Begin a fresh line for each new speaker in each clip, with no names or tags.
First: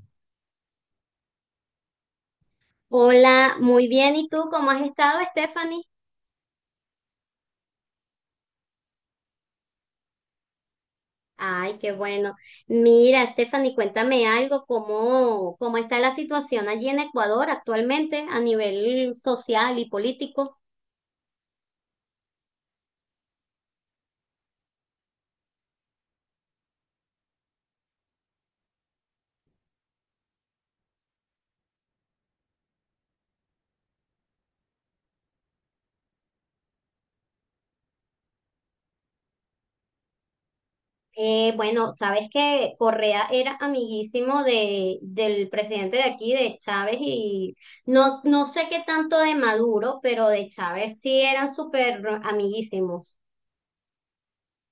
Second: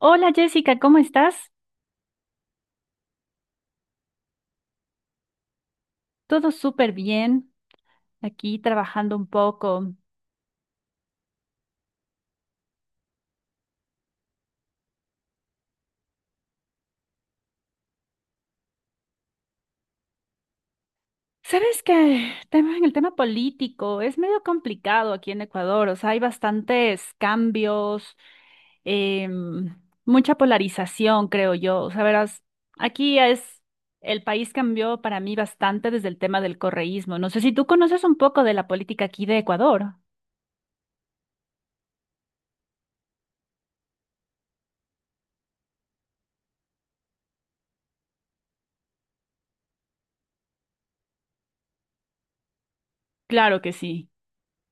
Hola Jessica, ¿cómo estás?
Hola, muy bien. ¿Y tú cómo has estado, Stephanie?
Todo súper bien, aquí trabajando un poco.
Ay, qué bueno. Mira, Stephanie, cuéntame algo, ¿cómo está la situación allí en Ecuador actualmente a nivel social y político?
Sabes que en el tema político es medio complicado aquí en Ecuador, o sea, hay bastantes cambios, em, mucha polarización, creo yo. O sea, verás, aquí es, el país cambió para mí bastante desde el tema del correísmo. No sé si tú conoces un poco de la política aquí de Ecuador.
Bueno, sabes que Correa era amiguísimo del presidente de aquí, de Chávez, y no sé qué tanto de Maduro, pero de Chávez sí eran súper amiguísimos,
Claro que sí.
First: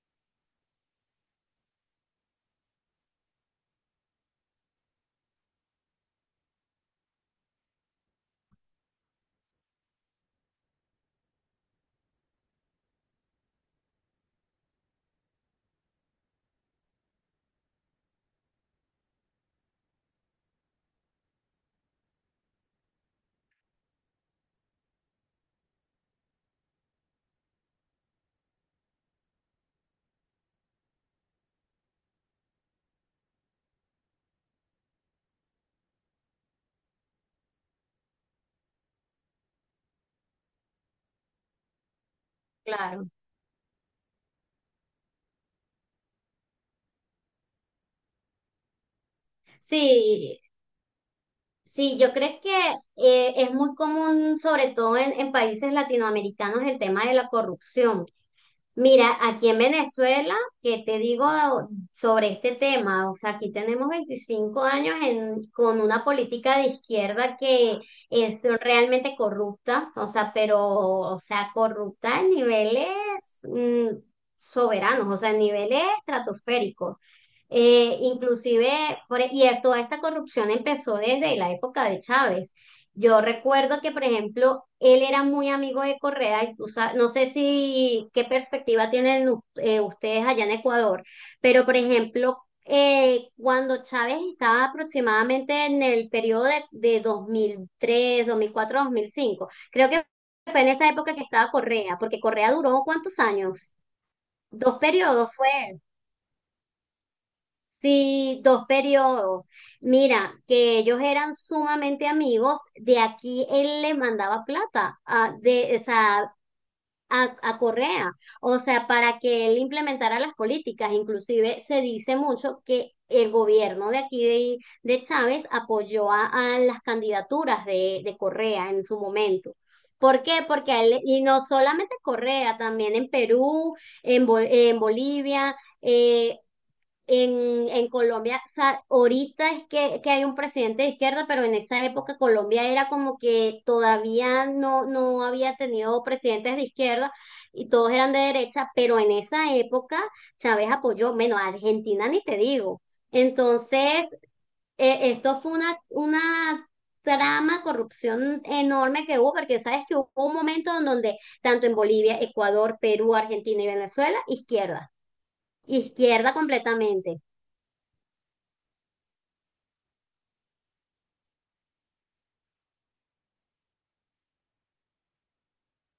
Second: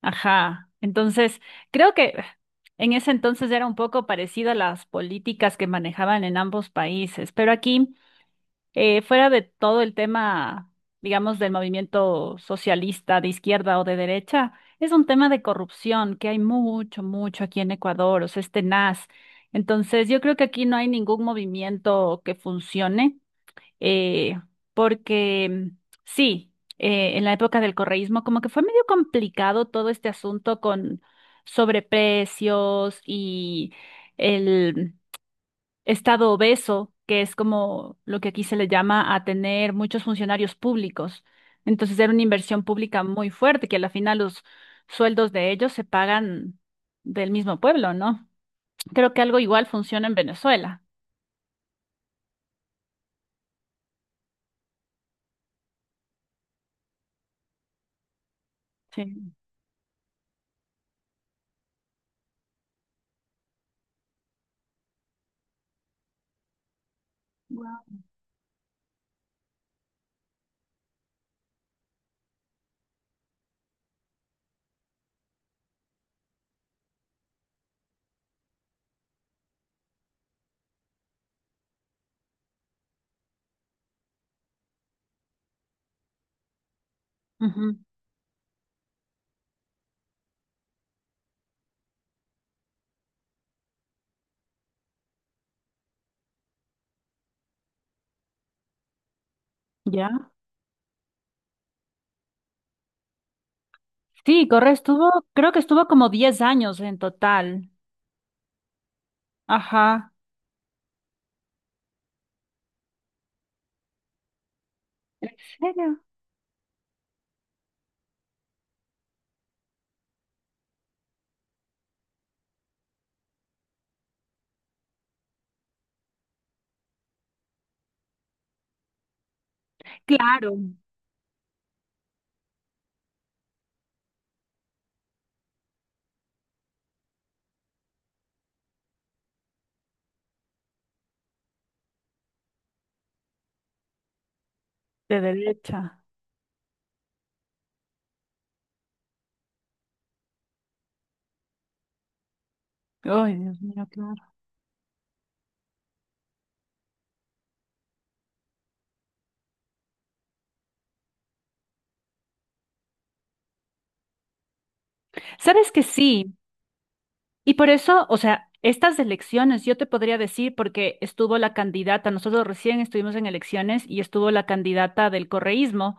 Ajá. Entonces, creo que en ese entonces era un poco parecido a las políticas que manejaban en ambos países, pero aquí, fuera de todo el tema, digamos, del movimiento socialista de izquierda o de derecha, es un tema de corrupción que hay mucho, mucho aquí en Ecuador, o sea, es tenaz. Entonces, yo creo que aquí no hay ningún movimiento que funcione eh, porque sí, en la época del correísmo como que fue medio complicado todo este asunto con sobreprecios y el estado obeso, que es como lo que aquí se le llama a tener muchos funcionarios públicos. Entonces era una inversión pública
claro.
muy fuerte, que a la final los sueldos de ellos se pagan del mismo pueblo, ¿no? Creo que algo igual funciona en
Sí,
Venezuela.
sí, yo creo que es muy común, sobre todo en países latinoamericanos, el tema de la corrupción. Mira,
Sí.
aquí en Venezuela, ¿que te digo sobre este tema? O sea, aquí tenemos 25 años con una política de izquierda que
Wow.
es realmente corrupta, o sea, pero, o sea, corrupta a niveles mm, soberanos, o sea, a niveles estratosféricos. Inclusive, y toda esta corrupción empezó desde la época de Chávez. Yo recuerdo que, por ejemplo, él era muy amigo de Correa y no sé
Ujú.
si qué perspectiva tienen ustedes allá en Ecuador, pero, por ejemplo, cuando Chávez estaba aproximadamente en el periodo de dos mil tres 2004 2005 creo que
¿Ya?
fue en esa época que estaba Correa, porque Correa duró ¿cuántos años?
Sí, Correa
Dos
estuvo,
periodos fue.
creo que estuvo como 10 años en total.
Sí, dos periodos.
Ajá.
Mira, que ellos eran sumamente amigos. De aquí él le mandaba plata
¿En
o
serio?
sea, a Correa, o sea, para que él implementara las políticas. Inclusive se dice mucho que el gobierno de aquí de Chávez apoyó a las candidaturas de Correa en su momento. ¿Por qué?
Claro,
Porque a él, y no solamente Correa, también en Perú, en Bolivia eh, en Colombia, o sea, ahorita es que hay un presidente de izquierda, pero en esa época Colombia era como que todavía no,
de
no había
derecha.
tenido presidentes de izquierda y todos eran de derecha, pero en esa época Chávez apoyó, menos a Argentina ni te digo.
Ay, Dios mío,
Entonces,
claro.
esto fue una trama, corrupción enorme que hubo, porque sabes que hubo un momento en donde tanto en Bolivia, Ecuador, Perú, Argentina y Venezuela, izquierda,
¿Sabes que sí?
izquierda completamente.
Y por eso, o sea, estas elecciones, yo te podría decir, porque estuvo la candidata, nosotros recién estuvimos en elecciones y estuvo la candidata del correísmo,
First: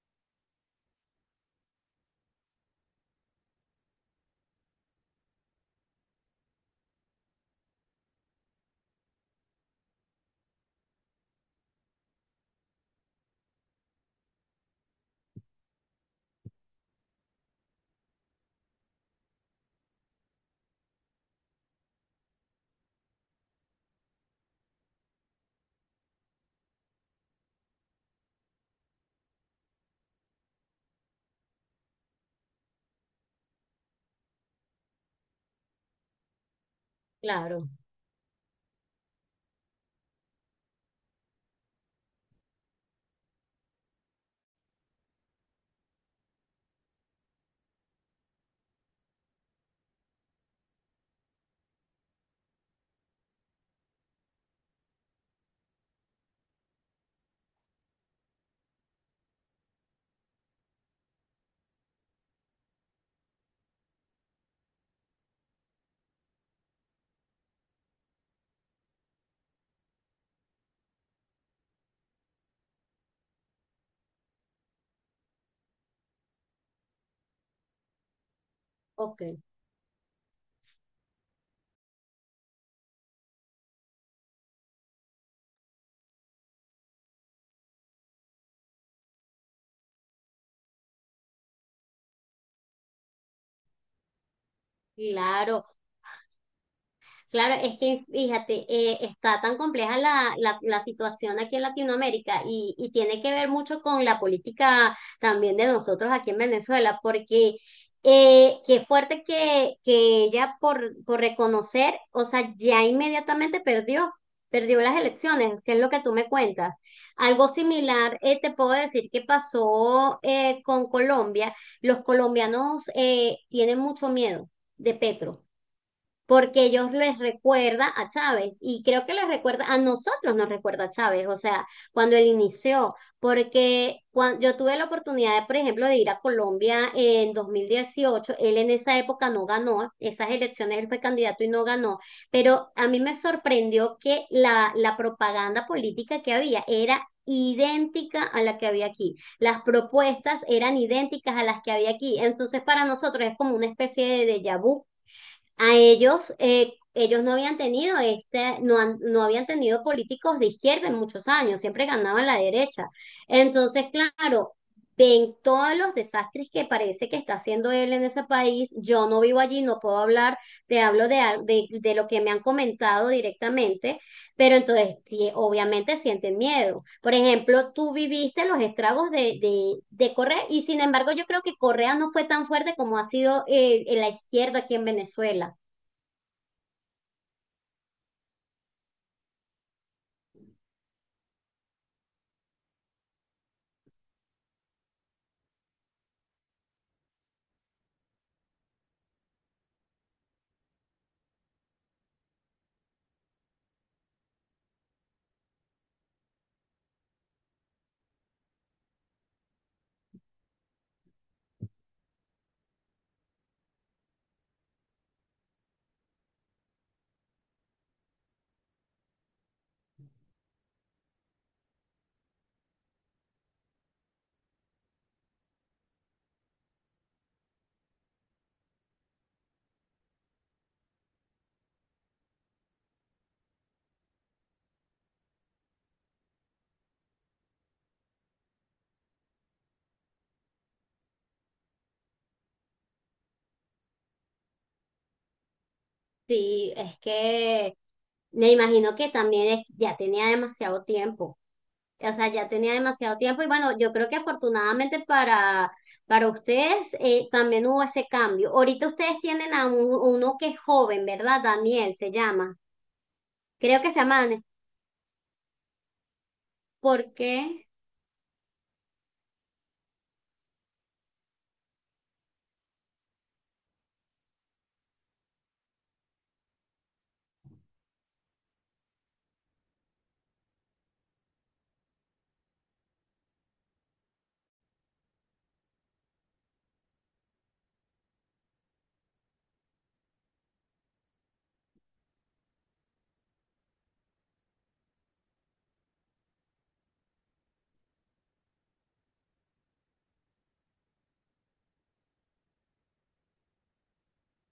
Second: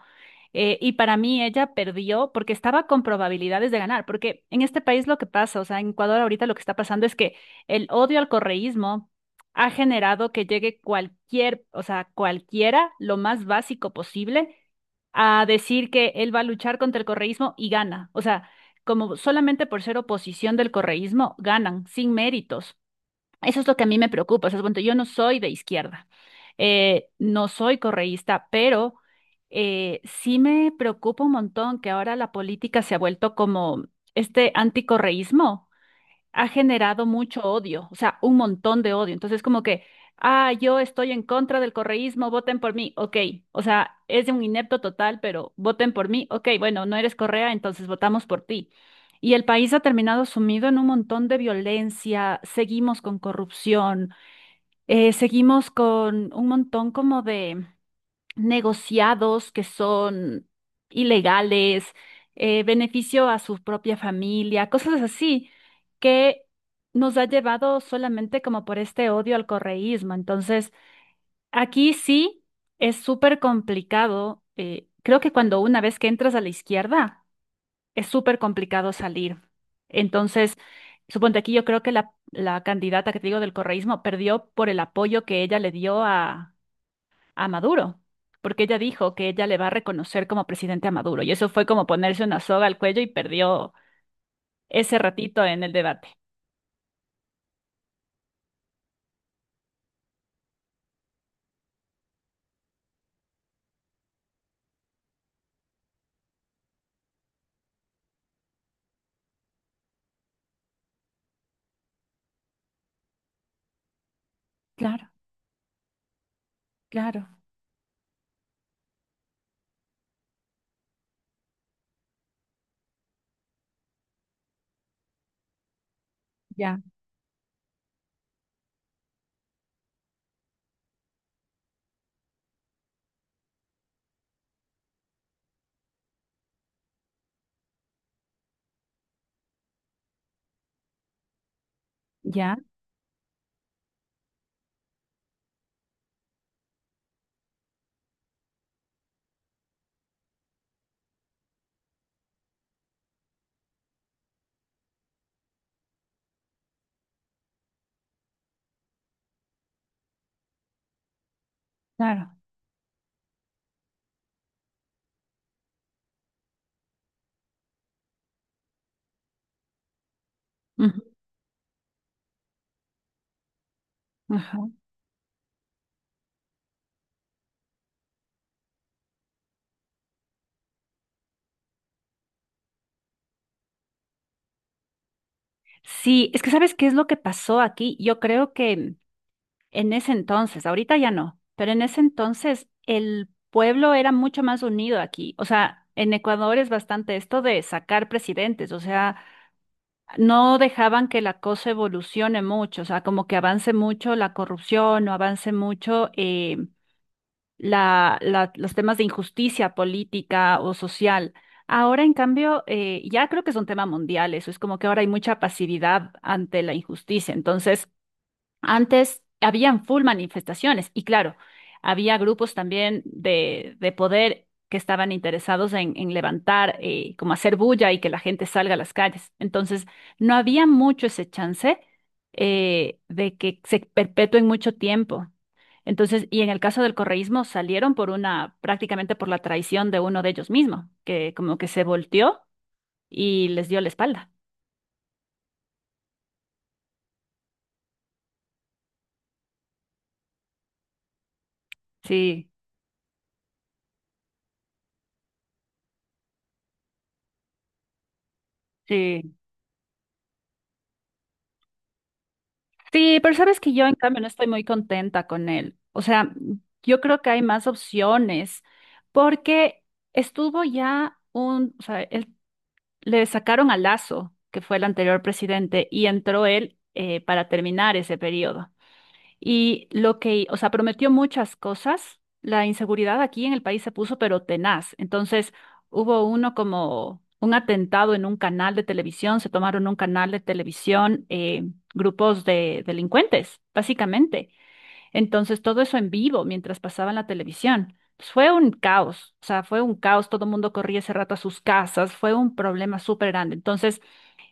y para mí ella perdió porque estaba con probabilidades de ganar, porque en este país lo que pasa, o sea, en Ecuador ahorita lo que está pasando es que el odio al correísmo ha generado que llegue cualquier, o sea, cualquiera, lo más básico posible, a decir que él va a luchar contra el correísmo y gana. O sea, como solamente por ser oposición del correísmo, ganan sin méritos. Eso es lo que a mí me preocupa. O sea, bueno, yo no soy de izquierda, no soy correísta, pero sí me preocupa un montón que ahora la política se ha vuelto como este anticorreísmo ha generado mucho
Claro,
odio, o sea, un montón de odio. Entonces, como que, ah, yo estoy en contra del correísmo, voten por mí, ok. O sea, es un inepto total, pero voten por mí, ok, bueno, no eres Correa, entonces votamos por ti. Y el país ha terminado sumido en un montón de violencia, seguimos con corrupción, seguimos con un montón como de negociados que son ilegales, beneficio a su propia familia, cosas así que nos ha llevado solamente como por este odio al correísmo. Entonces, aquí sí es súper complicado. Creo que cuando una vez que entras a la izquierda, es súper complicado
ok,
salir. Entonces, suponte aquí yo creo que la candidata que te digo del correísmo perdió por el apoyo que ella le dio a Maduro, porque ella dijo que ella le va a reconocer como presidente a Maduro, y eso fue como ponerse una soga al cuello y perdió ese ratito en
claro.
el debate.
Claro, es que fíjate, está tan compleja la situación aquí en Latinoamérica y tiene que ver mucho con la política también de nosotros aquí en Venezuela, porque qué fuerte que ella por reconocer, o sea, ya inmediatamente perdió las
Claro,
elecciones, que es lo que tú me cuentas.
claro,
Algo similar, te puedo decir que pasó con Colombia. Los colombianos tienen mucho miedo de Petro porque
ya,
ellos les recuerda a Chávez y creo que les recuerda a nosotros nos recuerda a Chávez, o sea, cuando él inició, porque cuando yo tuve la oportunidad de, por ejemplo, de ir a Colombia en 2018, él en esa época no ganó, esas elecciones él fue candidato y no ganó,
ya,
pero a mí me sorprendió que la propaganda política que había era idéntica a la que había aquí. Las propuestas eran idénticas a las que había aquí. Entonces, para nosotros es como una especie de déjà vu a ellos, ellos no habían tenido este, no habían tenido políticos de izquierda en muchos años, siempre ganaban
claro.
la derecha. Entonces, claro, ven todos los desastres que parece que está haciendo él en ese país. Yo no vivo allí, no puedo hablar, te
Ujú,
hablo de lo que me han comentado directamente, pero
ajá.
entonces sí, obviamente sienten miedo. Por ejemplo, tú viviste los estragos de Correa y sin embargo yo creo que Correa no fue tan fuerte como ha sido la izquierda aquí en Venezuela.
Sí, es que ¿sabes qué es lo que pasó aquí? Yo creo que en ese entonces, ahorita ya no, pero en ese entonces el pueblo era mucho más unido aquí. O sea, en Ecuador es bastante esto de sacar presidentes, o sea, no dejaban que la cosa evolucione mucho, o sea, como que avance mucho la corrupción o avance mucho los temas de injusticia política o social. Ahora, en cambio, ya creo que es un tema mundial, eso es como que ahora hay mucha pasividad ante la injusticia. Entonces, antes habían full manifestaciones y claro, había grupos también de poder que estaban interesados en levantar, como hacer bulla y que la gente salga a las calles. Entonces, no había mucho ese chance de que se perpetúen mucho tiempo. Entonces, y en el caso del correísmo salieron por una, prácticamente por la traición de uno de ellos mismo, que como que se volteó y les dio la espalda.
Sí, es que me imagino que también ya tenía demasiado tiempo. O sea, ya
Sí,
tenía demasiado tiempo y bueno, yo creo que afortunadamente para ustedes también hubo ese cambio. Ahorita ustedes
sí.
tienen a uno que es joven, ¿verdad? Daniel se llama.
Sí, pero sabes que
Creo
yo
que
en
se
cambio
llama
no
Daniel.
estoy muy contenta con él. O sea, yo
¿Por
creo que hay más
qué?
opciones porque estuvo ya un, o sea, él- le sacaron a Lazo, que fue el anterior presidente, y entró él para terminar ese periodo. Y lo que, o sea, prometió muchas cosas. La inseguridad aquí en el país se puso pero tenaz. Entonces, hubo uno como un atentado en un canal de televisión, se tomaron un canal de televisión, grupos de delincuentes, básicamente. Entonces, todo eso en vivo mientras pasaba en la televisión. Pues fue un caos, o sea, fue un caos, todo el mundo corría ese rato a sus casas, fue un problema súper grande. Entonces,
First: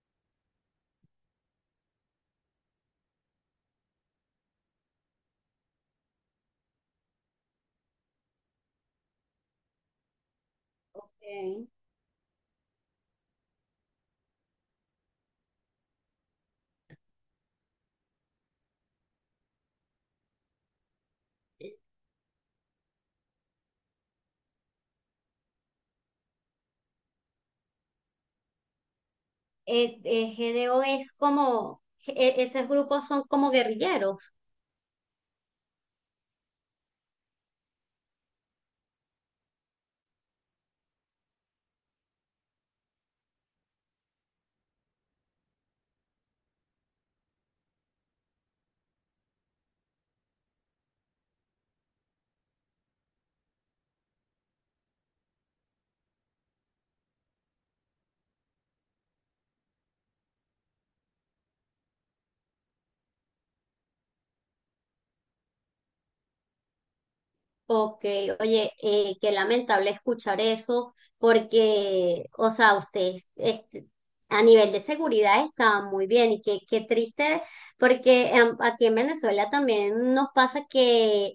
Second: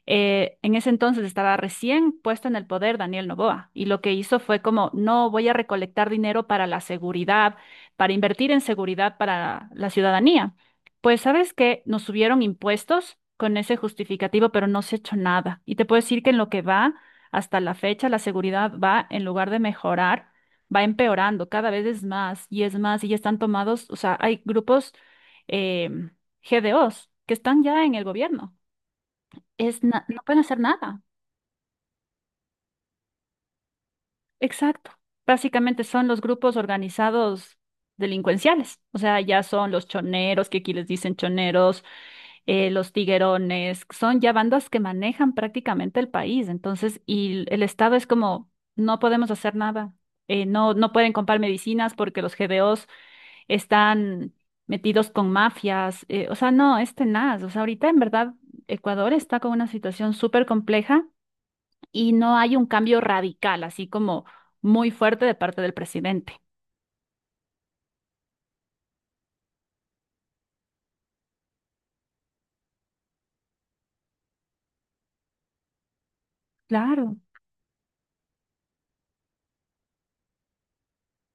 en ese entonces estaba recién puesto en el poder Daniel Noboa y lo que hizo fue como, no voy a recolectar dinero para la seguridad, para invertir en seguridad para la ciudadanía. Pues sabes
Ok.
que nos subieron impuestos con ese justificativo, pero no se ha hecho nada. Y te puedo decir que en lo que va hasta la fecha, la seguridad va, en lugar de mejorar, va empeorando, cada vez es más y ya están tomados, o sea, hay grupos eh, GDOs que están ya en el gobierno no pueden hacer
GDO
nada.
es como, esos grupos son como guerrilleros.
Exacto. Básicamente son los grupos organizados delincuenciales. O sea, ya son los choneros, que aquí les dicen choneros, los tiguerones, son ya bandas que manejan prácticamente el país. Entonces, y el Estado es como, no podemos hacer nada. No, no pueden comprar medicinas porque los GBOs están metidos con mafias. O sea, no, es tenaz. O sea, ahorita en verdad Ecuador está con una situación súper compleja y no hay un cambio radical, así como muy fuerte de parte del presidente.
Ok, oye, qué lamentable escuchar eso, porque, o sea, ustedes este, a nivel de seguridad estaban muy bien y qué
Claro.
triste, porque aquí en Venezuela también nos pasa que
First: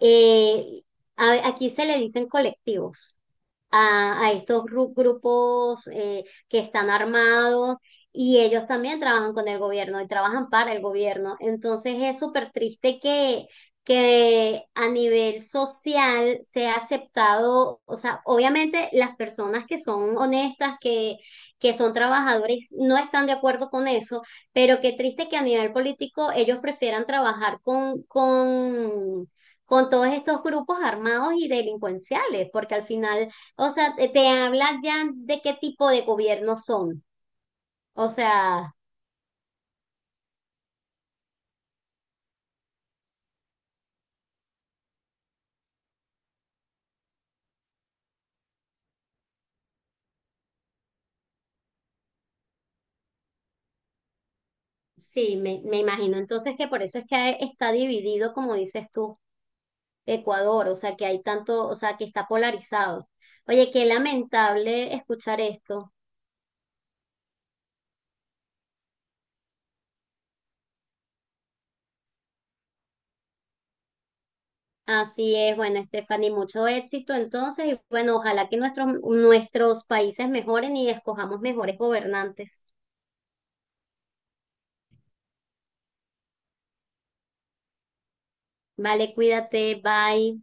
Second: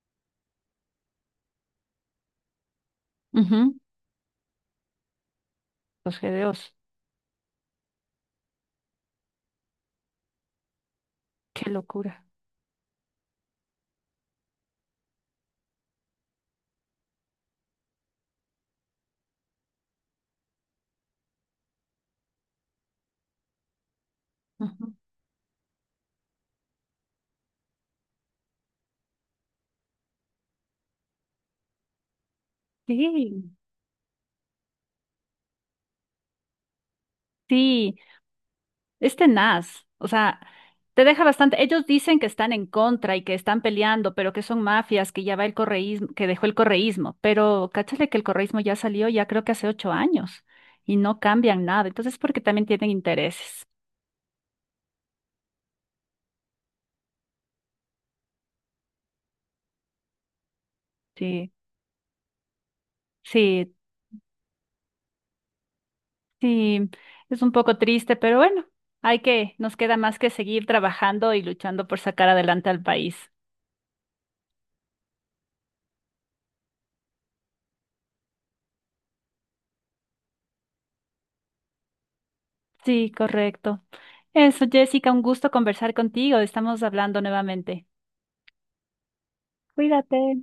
eh, aquí se le dicen colectivos
Ujú,
a estos grupos
los
que
GDOs.
están armados y ellos también trabajan con el gobierno y trabajan para el gobierno.
Qué
Entonces es
locura.
súper triste que a nivel social sea aceptado, o sea, obviamente las personas que son honestas, que son trabajadores, no están de acuerdo con eso, pero
Ujú.
qué triste que a nivel político ellos prefieran trabajar con todos estos grupos armados y delincuenciales, porque al final
Sí.
o sea, te habla ya de qué tipo de gobierno son.
Sí,
O sea,
es tenaz. O sea, te deja bastante. Ellos dicen que están en contra y que están peleando, pero que son mafias, que ya va el correísmo, que dejó el correísmo. Pero cáchale que el correísmo ya salió ya creo que hace 8 años y no cambian nada. Entonces, porque también tienen intereses.
sí, me imagino. Entonces que por eso es que está dividido, como dices tú, Ecuador. O sea, que hay
Sí.
tanto, o sea, que está polarizado. Oye,
Sí,
qué lamentable escuchar esto.
sí, es un poco triste, pero bueno, hay que, nos queda más que seguir trabajando y luchando por sacar adelante al país.
Así es, bueno, Stephanie, mucho éxito entonces. Y bueno, ojalá que nuestros países mejoren y escojamos mejores gobernantes.
Sí, correcto. Eso, Jessica, un gusto conversar contigo. Estamos hablando nuevamente.
Vale, cuídate,
Cuídate.
bye.